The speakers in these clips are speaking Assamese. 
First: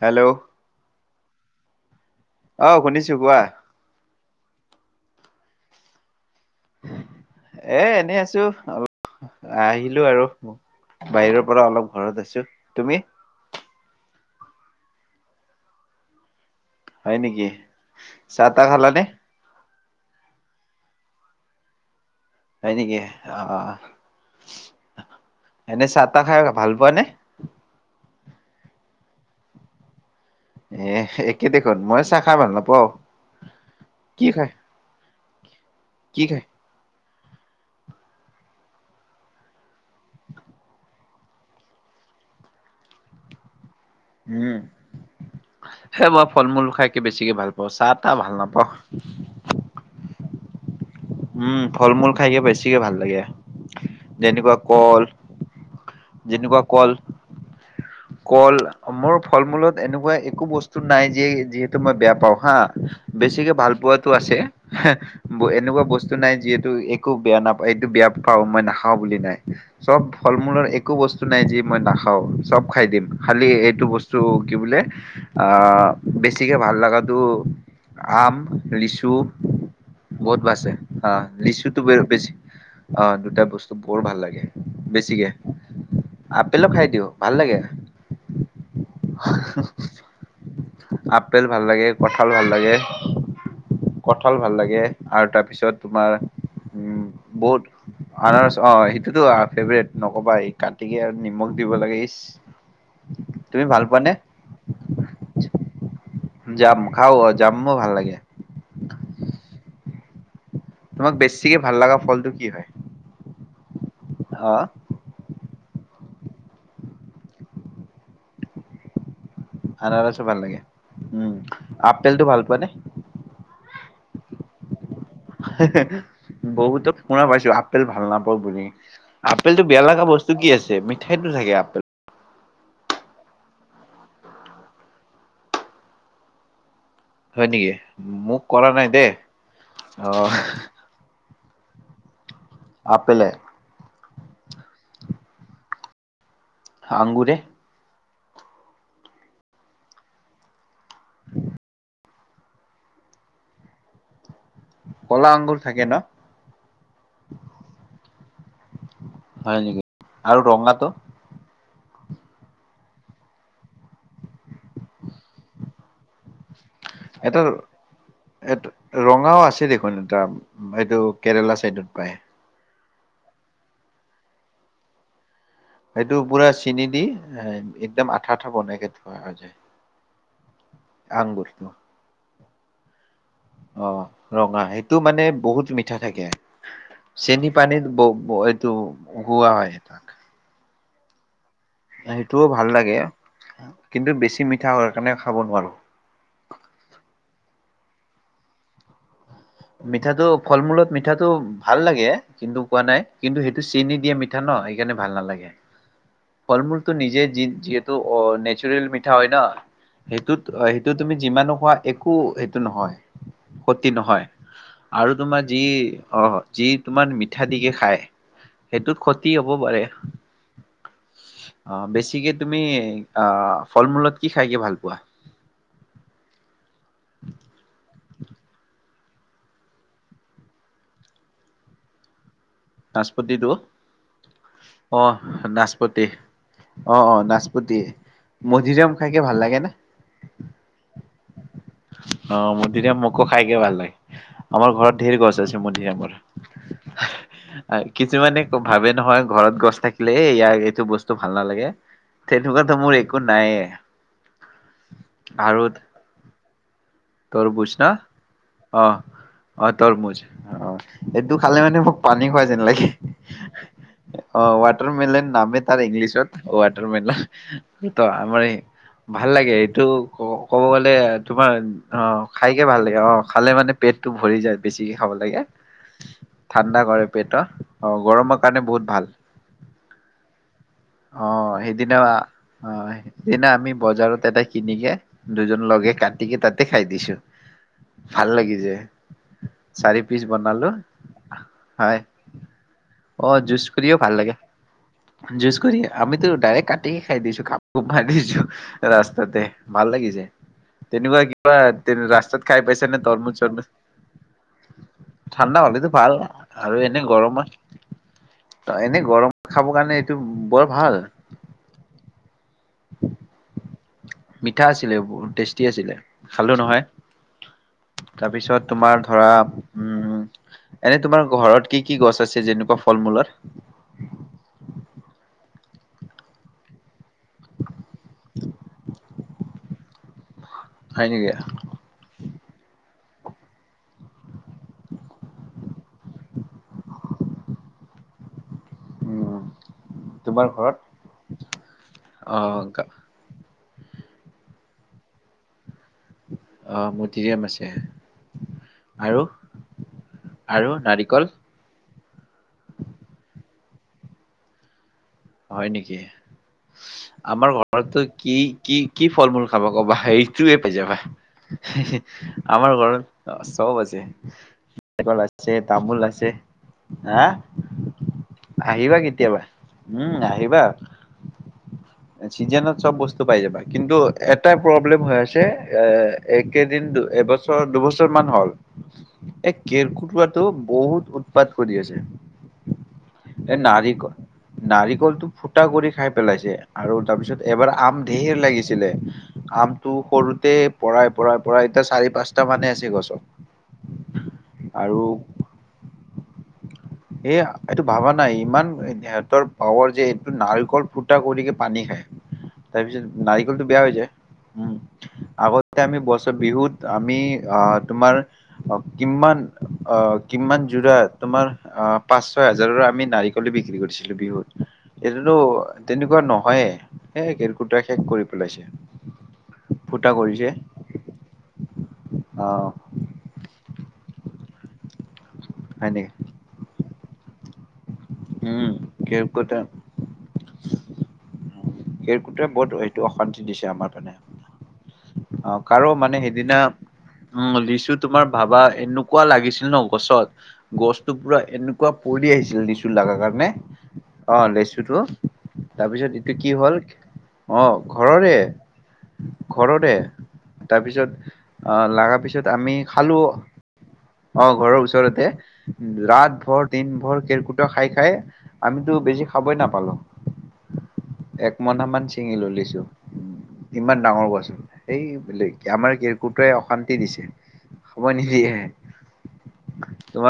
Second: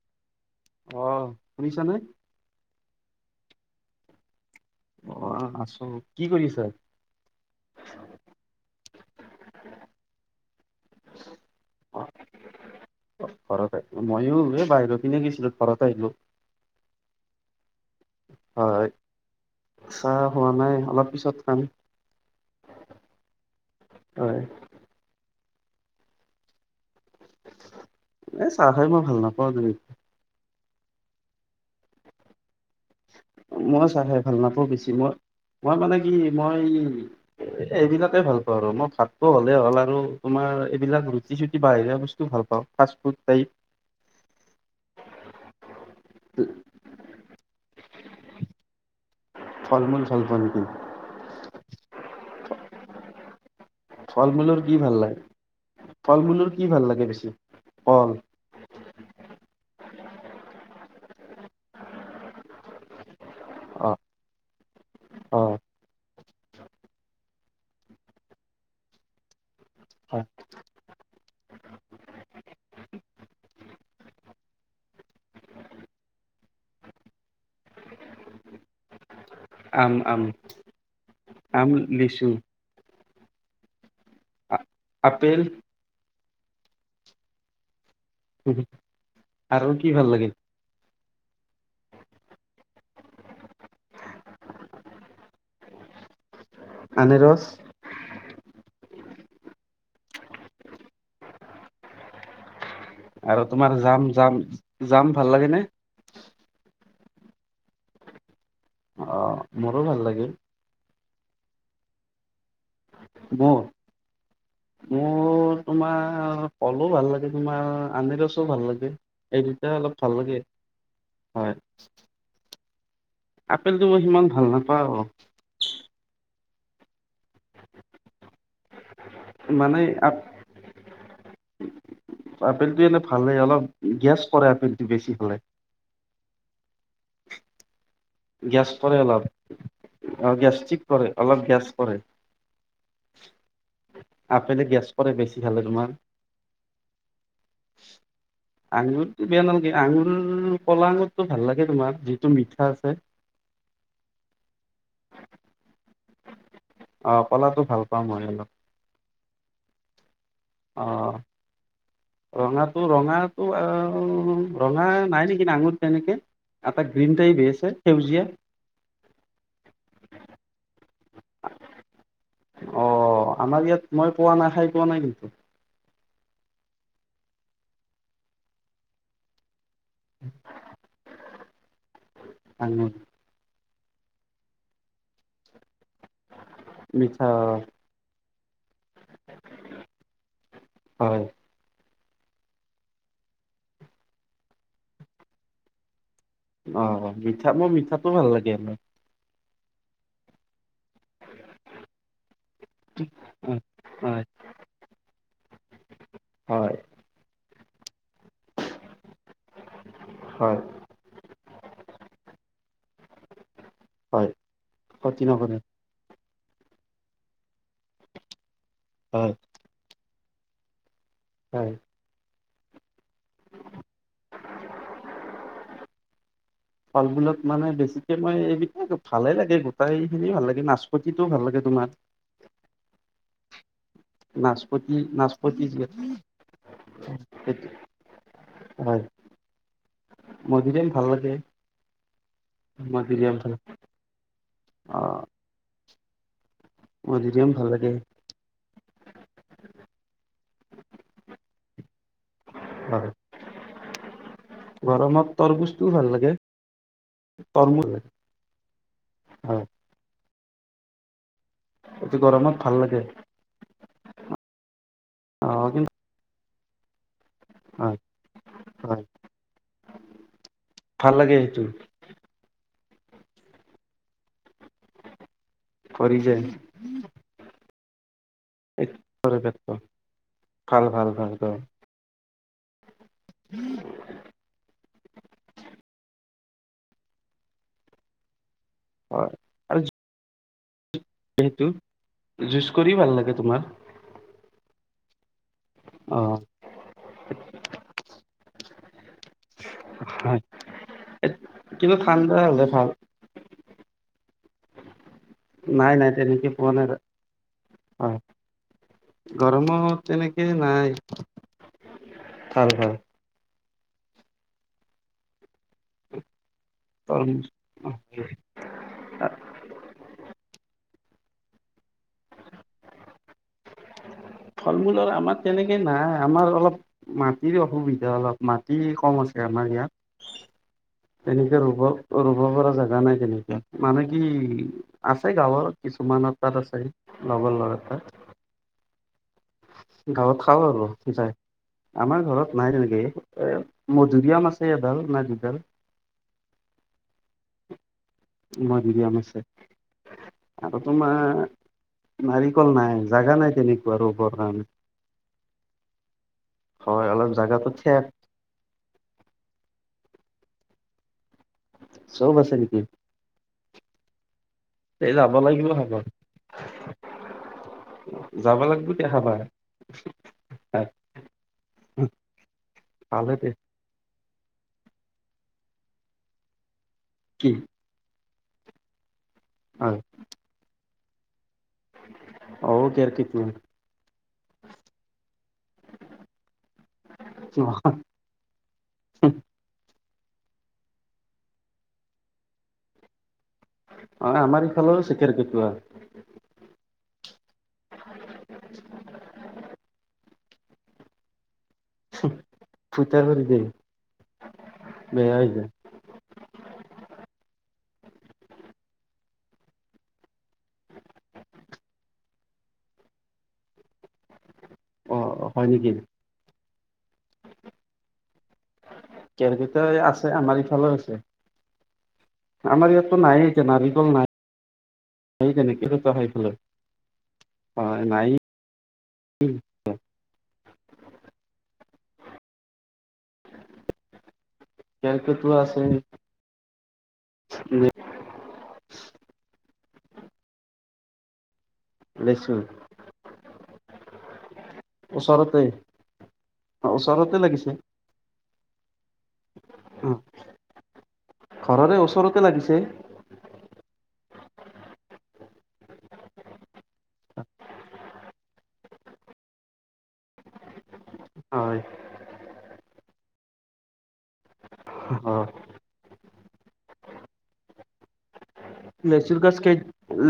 হেল্ল' অ' শুনিছা নে? অ' শুনিছো কোৱা। অ' আছো। কি কৰিছা? এ' এনেই আছো, অপ আহিলো আৰু, বাহিৰৰ পৰা অলপ অ ঘৰত আহিছো। তুমি? মইয়ো এই বাহিৰৰ পিনে গৈছিলো, ঘৰত আহিলো। হয় নেকি? চাহ তাহ হয়। খালা নে? চাহ খোৱা নাই, অলপ পিছত খাম। হয় নেকি, অ'অ' হয় এনেই চাহ তাহ খাই ভাল পোৱা নে? এ' চাহ খাই মই ভাল নাপাওঁ। তেনে এ' একে দেখোন, মই চাহ খাই ভাল নাপাওঁ। মই চাহ খাই ভাল নাপাওঁ। বেছি মই মই মানে কি, মই এইবিলাকে ভাল পাওঁ, আৰু মই ভাততো হ'লেই হ'ল আৰু, তোমাৰ এইবিলাক ৰুটি চুটি বাহিৰা বস্তু ভাল পাওঁ, ফাষ্ট ফুডটাইপ। উম, সে মই ফল মূল খাইকে বেছিকে ভাল পাওঁ। চাহ টাহ ভাল নাপওঁ। ফল মূল ভাল পোৱা নেকি? উম, ফল মূল খাইকে বেছিকে ভাল লাগে। ফল যেনেকুৱা মূলৰ কি ভাল কল লাগে? ফল মূলৰ যেনেকুৱা কি কল ভাল লাগে বেছি? কল, মোৰ ফল মূলত এনেকুৱা একো বস্তু নাই যে যিহেতু মই বেয়া পাওঁ। হা বেছিকে ভাল অ', পোৱাতো আছে, অ', এনেকুৱা বস্তু তো নাই, যিহেতু একো বেয়া নাপা এইটো বেয়া পাওঁ মই নাখাওঁ বুলি নাই চব ফল মূলৰ একো বস্তু নাই যি মই নাখা। চব খাই দিম, খালী এইটো বস্তু কি বোলে বেছিকৈ ভাল লগাটো আম, লিচু, আম আম বহুত বাছে। অ' আম লিচুটো বৰ লিচু বেছি, অ' টা বস্তু বৰ ভাল লাগে, বেছিকে আপেল, আপেলো খাই দিওঁ, ভাল লাগে, আৰু কি ভাল লাগে? আপেল ভাল লাগে কঠাল ভাল লাগে কঠাল ভাল লাগে আৰু তাৰপিছত তোমাৰ উম আনাৰস বহুত আনাৰ অ সেইটোতো ফেভৰেট নকবা এই কাটিক আৰু নিমখ দিব লাগে ই আৰু তোমাৰ যাম যাম যাম ভাল লাগে নে যাম খাও যাম ভাল লাগে অ মোৰো ভাল লাগিল তোমাক বেছিকে ভাল লগা ফলটো কি হয় মোৰ আছে [unintelligible] মোৰ তোমাৰ কলো ভাল লাগে তোমাৰ আনি ৰছো ভাল লাগে এই দুটা অলপ আনাৰসো ভাল লাগে উম হয় আপেল টো ভাল পোৱা নে আপেলটো মই সিমান ভাল নাপাওঁ বহুতো শুনা পাইছো আপেল ভাল নাপাওঁ বুলি আপেল টো মানে বেয়া লগা বস্তু কি আছে মিঠা সেইটো থাকে আপেল আপেলটো এনে ভালেই অলপ গেছ কৰে আপেলটো বেছি হাললে হয় নেকি মোক গেছ কৰা নাই কৰে দেই অলপ অ আহ গেষ্টিক কৰে অলপ গেছ কৰে আপেলেল গেছ পৰে বেছি ভালে তোমাৰ আগুৰে আঙুৰটো বেয়া নালাগে আঙুৰ কলা আঙুৰতটো ভাল লাগে তোমাৰ যিটো মিঠা আছে কলা আংগুৰ থাকে ন? অ পলাটো ভাল পাওঁ মই অ হয় ন আৰু ৰঙাটো অ' ৰঙাটো ৰঙাটো আহ ৰঙা নাই নেকি নাঙুৰ তেনেকে এটা গ্ৰীণ টাইপ এটা আছে সেউজীয়া এ ৰঙাও আছে দেখোন এটা এইটো কেৰেলা চাইডত পায় অ আমাৰ ইয়াত মই পোৱা নাই খাই পোৱা নাই কিন্তু সেইটো পুৰা চিন দি এ একদম আঠা আঠা বনাইকে থোৱা হয় যায় [inaudible] আঙুৰটো আহ অ ৰঙা সেইটো মানে বহুত ম পিঠা থাকে মিঠা চেনি পানীত ব এইটো উৱা হয় তাক হয় সেইটোও ভাল লাগে কিন্তু বেছি মিঠা হোৱাৰ কাৰণে খাব নোৱাৰো অ মিঠা মই মিঠাটো ভাল লাগে আৰ মিঠাটো ফল মূলত মিঠাটো ভাল লাগে কিন্তু কোৱা নাই কিন্তু সেইটো চেনি দিয়া হয় মিঠা ন সেইকাৰণে ভাল নালাগে ফল হয় মূলটো নিজে যি যিহেতু নেচাৰেল মিঠা হয় ন সেইটোত হয় সেইটো তুমি যিমানো খোৱা একো টো নহয় সতি নহয় হয় আৰু ক্ষতি তোমাৰ নকৰে যি অ যি তোমাৰ মিঠা দিকে খায় সেইটোত ক্ষতি হয় হব পাৰে উ হয় অ বেছিকে তুমি আহ ফল মূলত কি খাই কে ভাল পোৱা ফলবুলত মানে বেছিকে মই এই বিখে ভালে লাগে গোটেই খিনি ভাল লাগে নাচপতিটোও ভাল লাগে তোমাৰ। নাচপতিটো। নাচপতি অহ যি নাচপতি। অহ-অহ সেইটো নাচপতি, মধিৰাম হয় খাইকে ভাল লাগে নে? উম অ মধিৰাম মোকো খাইকে ভাল লাগে। আমাৰ অ ঘৰত ধঢেৰ গছ আছে মধিৰিমৰ মধুৰিআম ভাল লাগে কিছুমানে ভাবে নহয় ঘৰত গছ থাকিলে এ ইয়াৰ এইটো বস্তু ভাল নালাগে, তেনেকুৱাাতো মোৰ হয় একো নাইে গৰমত আৰু তৰমুজটোও ভাল লাগে তোৰবুজ তৰমুজ ন? অ', হয় অ' তোৰবুজ অহ এইেইটো খালে মানে মোক এইটো পানী খোৱা গৰমত যেন ভাল লাগে। অ ৱাটাৰ মেলন অ নামে তাৰ কিন্তু ইংলিছত ৱাটাৰ মেলা হয় আমাৰ এই হয় ভাল লাগে। এইটো ক ক'ব গলে ভাল লাগে তোমাৰ, সেইটো অহ খাইকে ভাল লাগে। অ খাল মানে পেটতটো ভৰি যায়। বেছিকে খাব লাগে ভৰি যায় ঠাণ্ডা কৰে পেটৰ অ গৰমৰ কাৰণে বহুত ভাল। কৰে পেটটো ভাল ভাল ভাল ভাল অহ সেইদিনা আহ হয় সদিনা আমি বজাৰত এটা কিনিকে দুজন লগে কান্ তিিকে তাতে খাই দিছো। ভাল লাগি যে। আৰু চাৰি পিচ বনালো। হয়। জুচ কৰি ভাল লাগে তোমাৰ? জোছ কৰি অ আমিতো ডাইৰেক্ কাটিে খাই দিছো। কাপ ক মাৰি দিছো ৰাচ তাতে ভাল লাগিছে। হয় তেনেকুৱা কিবা কিন্তু ঠাণ্ডা ৰাস্তাত খাই হ'লে পাইছে ভাল নে তৰমুজ-চৰমুজ? ঠাণ্ডা হলেতটো নাই নাই ভাল তেনেকে পোৱা আৰু নাই এনে গৰমত হয় এনে গৰম খাব কাৰণে গৰমত এইটো বৰ নাই ভাল। ভাল-ভাল মিঠা আছিলে বহুত, টেষ্টি আছিলে। খালো নহয়। তৰমুজ তাৰপিছত তোমাৰ ধৰা উ এনে তোমাৰ ঘৰত কি-কি গছ আছে যেনেকুৱা ফল মূলত? ফল মূলৰ আমাৰ তেনেকেই নাই আমাৰ অলপ মাটিৰ অসুবিধা অলপ মাটি কম আছে আমাৰ হয় নেকি? ইয়াত। এনেকে ৰুব, ৰুব পৰা জোগা নাই। তেনে মানে কি আছে গাঁৱৰ কিছুমানৰ তাত আছে লগৰ লৰাৰ তাত উম গাঁৱত তোমাৰ খাও ঘৰত? আৰু যাই আমাৰ ঘৰত অ', নাই গা তেনেকে এ মজুৰিআম আছে এডাল না দুডাল অহ মধুৰিআম আছে মধুৰিআম আৰু আছে আৰু নাৰিকল নাৰিকল নাই জাগা নাই তেনেকুৱা আৰু ব কাৰণে হয় নেকি হয় অলপ আমাৰ জাগাটো ঘৰতটো ঠেক কি কি কি ফল মূল খাবা ক'বা সেই কি এটো জাগা হে হে চব আছে আমাৰ নেকি ঘৰত আছ চব আছে তে নাৰিকল যাব আছে লাগিব খাব তামোল আছে হা যাব লাগিব আহিবা দে খাবা কেতিয়াবা উম আহিবা চিজনত চব বস্তু ভালে পাই দে যাবা কিন্তু এটাই প্ৰব্লেম হৈ আছে এ একেদিন কি এবছৰ দুবছৰ মান হ'ল এই অ কেৰকেটুৱাটো বহুত [unintelligible] কত কৰি আছে অ এই কেৰ্কেটুৱা নাৰিক নাৰিকলটো ফুটা কৰি খাই পেলাইছে আৰু তাৰপিছত এবাৰ অ আম ঢেৰ লাগিছিলে আমটো সৰুতে পৰাই পৰাই পৰাই এতিয়া চাৰি পাঁচটা মানে আছে গছত আমাৰ ইফালৰো আৰু আছে কেৰ্কেটুৱা এই এইটো ভাবা নাই ইমান পাৱৰ যে এইটো নাৰিকল ফুটা কৰি কে পানী খায় তাৰপিছত ফুটা কৰি দিয়ে নাৰিকলটো বেয়া হৈ যায় বেয়া হৈ যায় আগতে আমি বছৰ বিহুত আমি আ তোমাৰ অ কিমান অ কিমান জোৰা তোমাৰ আ পাঁচ ছয় হাজাৰৰ আমি নাৰিকল এ বিক্ৰী কৰিছিলো বিহুত এইটোত তেনেকুৱা নহয়ে সেই কেৰ্কেটুৱাই শেষ কৰি পেলাইছে। কেৰকেটুৱাই ফুটা আছে কৰিছে আমাৰ ইফালে আছে আহ আমাৰ ইয়াতো নাই এতিয়া নাৰিকল নাই সেই তেনেক হয় চ নেকি আহাই ফেলে উম কেৰকুটা কেৰকুটাৱে বহুত সেইটো অশান্তি দিছে আমাৰ মানে কেৰ্কেটুৱা অ আছে কাৰো মানে সেইদিনা উম লিচু তোমাৰ ভাবা এনেকুৱা লাগিছিল ন পছত গছটো পুৰা এনেক। পৰি লেচু আহিছিল নিছো লগা কাৰণে। অ লেছো। ওচৰতে তাৰপিছত। ওচৰতে অ লাগিছে ঘৰৰে। এ। ঘৰতে অ', তাৰপিছত ঘৰৰে লগা ওচৰতে পিছত আমি লাগিছে খালোঁ অ ঘৰৰ ওচৰতে ৰাত ভৰ দিন ভৰ কেৰকুটাা খাই খাই আমিতো বেছি খাবই নাপালো। এক হয় মনা মান ছিঙি লো লিছো। ইমান ডাঙৰ কোছো। এই ব অ আমাৰ কি। গুটে অশান্তি দিছে সময় নিদিয়েহে। লেচুৰ গছ কেই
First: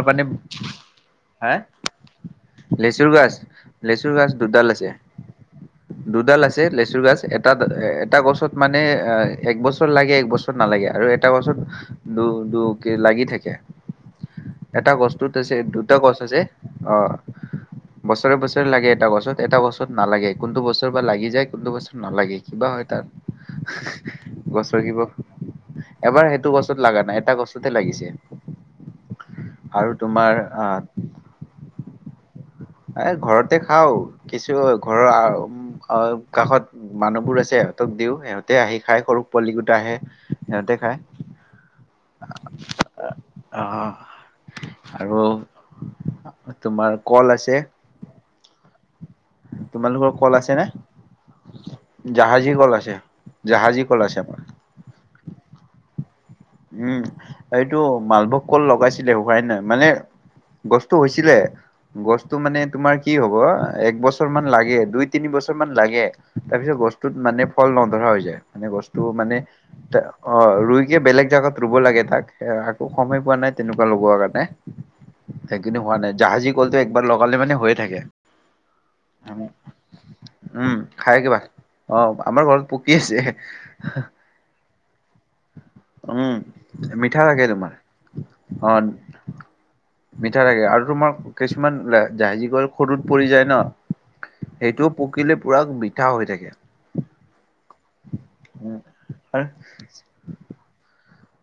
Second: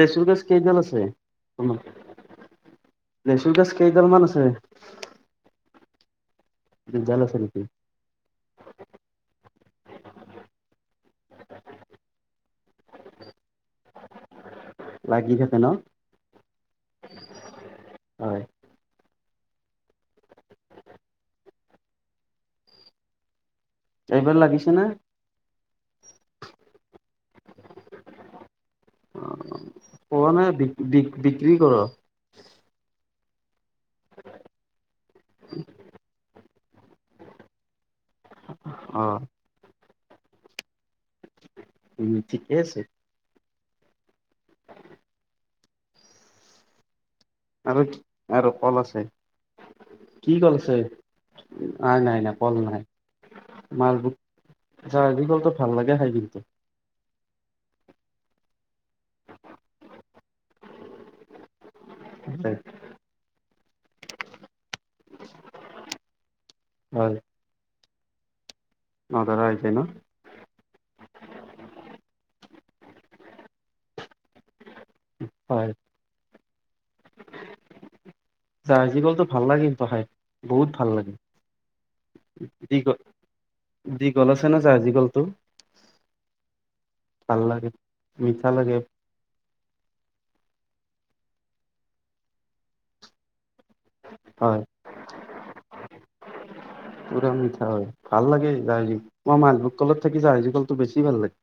লেচু গাজ কেইডাল আছে। হা তোমাৰ লেচুৰ গছ কেইডাল মান আছে। দুদাল আছে। আছে লেচু দুডাল গছ আছে এটা নেকি এটা গছত মানে। এ এক বছৰ লাগে এক বছৰত নালাগে। আৰু এটা বছৰত দু দু কে লাগি থাকে। কে। এটা গছটোত লাগি আছে থাকে ন দুটা গছ আছে অ। বছৰে হয় বছৰে লাগে এটা গছত এটা বছৰত নালাগে কোনটো বছৰ বা লাগি যায়। কোনটো বছৰত নালাগে কিবা হয় তাৰ। এইবাৰ লাগিছে গছৰ না। কিবা এবাৰ সেইটো গছত লা নাই এটা গছতহে লাগিছে। অ আৰু পোৱা তোমাৰ নাই বি আহ বি বিক্ৰী কৰ। এ ঘৰতে খাওঁ। কিছু ঘৰৰ কাষত মানুহবোৰ আছে সিহঁতক দিওঁ সিহঁতে আহি খাই সৰু পোৱালি গোটা আহে সিহঁতে খায়। ঠিকে আছে। অ আৰু তোমাৰ। কল আছে আৰু আৰু কল আছে। তোমালোকৰ কল কি আছে নে কলছে নাই নাই নাই জাহাজী কল নাই আছে জাহাজী কল আছে মালভোগ আমাৰ চ কল তো ভাল লাগে খাই পিনি। উম এইটো মালভোগ কল লগাইছিলে সাই নাই মানে গছটো হৈছিলে। গছটো মানে তোমাৰ কি হব এক বছৰ মান লাগে দুই তিনি বছৰ মান লাগে তাৰপিছত গছটোত হয় মানে ফল নধৰা হৈ যায় মানে গছ। তটো মানে নধৰা হৈছে ন তাৰ ৰুই। বেলেগ। জগত ৰুব লাগে তাক একো সময় পোৱা নাই তেনেকুৱা লগোৱাৰ কাৰণে হয় সেইখন্তু হোৱা নাই জাহাজী কলটো একবাৰ লগালে মানে হৈয়ে থাকে। চাৰ্জি কলটো ভাল লাগে। পহাই উম বহুত ভাল খাই কিবা অ আমাৰ লাগে ঘৰত পকি আছে দঘল দীঘল আছে ন চাৰ্জি কলটো। উম মিঠা লাগে তোমাৰ মিঠা অ। লাগে মিঠা থাকে আৰু তোমাৰ কিছুমান জাহাজী কল সৰুত পৰি যায় ন হয় সেইটো পকিলে পুৰা মিঠা হৈ থাকে। পৰাম হয় ভাল লাগে উম জাহজী মই আৰু মালভোগ কলত থাকি জাহজী কলটো বেছি ভাল লাগে।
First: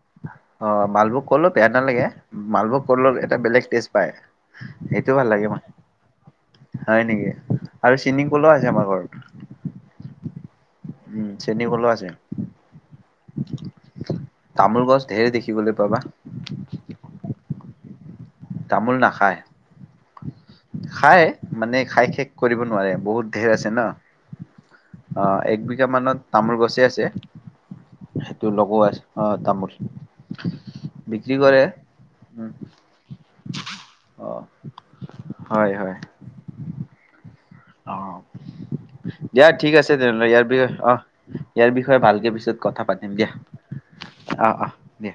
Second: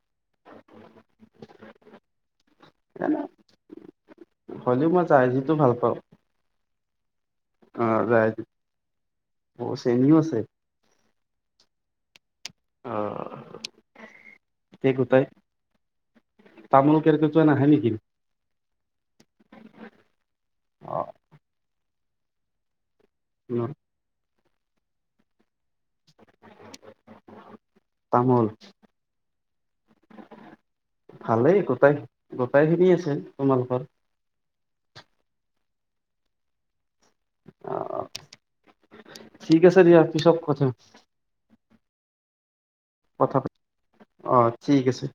অ মালভোগ কলো বেয়া নালাগে মালভোগ কলৰ এটা বেলেগ টেষ্ট পায়। হ'লেও মই সেইটো ভাল লাগে জাহাজীটো ম পাওঁ হয় নেকি অ আৰু চেনী জাহাজী কুল আছে আমাৰ ঘৰত চেনিও আছে উম চেনী কুলো আছে। অ তামোল তে গছ গোটাই ঢেৰ দেখিবলৈ পাবা তামোল কেৰ্কেটুৱা নাহে নেকি? তামোল নাখা, হয় অ খাই মানে খাই শেষ কৰিব নোৱাৰে। বহুত ধেৰ আছে ন। আহ এক বিঘা মানত তামোল গছেই আছে। সেইটো তামোল লগো আছে আহ তামোল বিক্ৰী ভালেই কৰে গোটাই উম গোটাই খিনি আছে তোমালোকৰ। আহ। হয় হয়। অ দিয়া ঠিক আছে দিয়া তেনেহ'লে পিছত ইয়াৰ কথা বিষয়ে অ ইয়াৰ বিষয়ে ভালকে পিছত কথা পাতিম দিয়া কথা পাতিম। অ আহ আহ ঠিক আছে। দিয়া।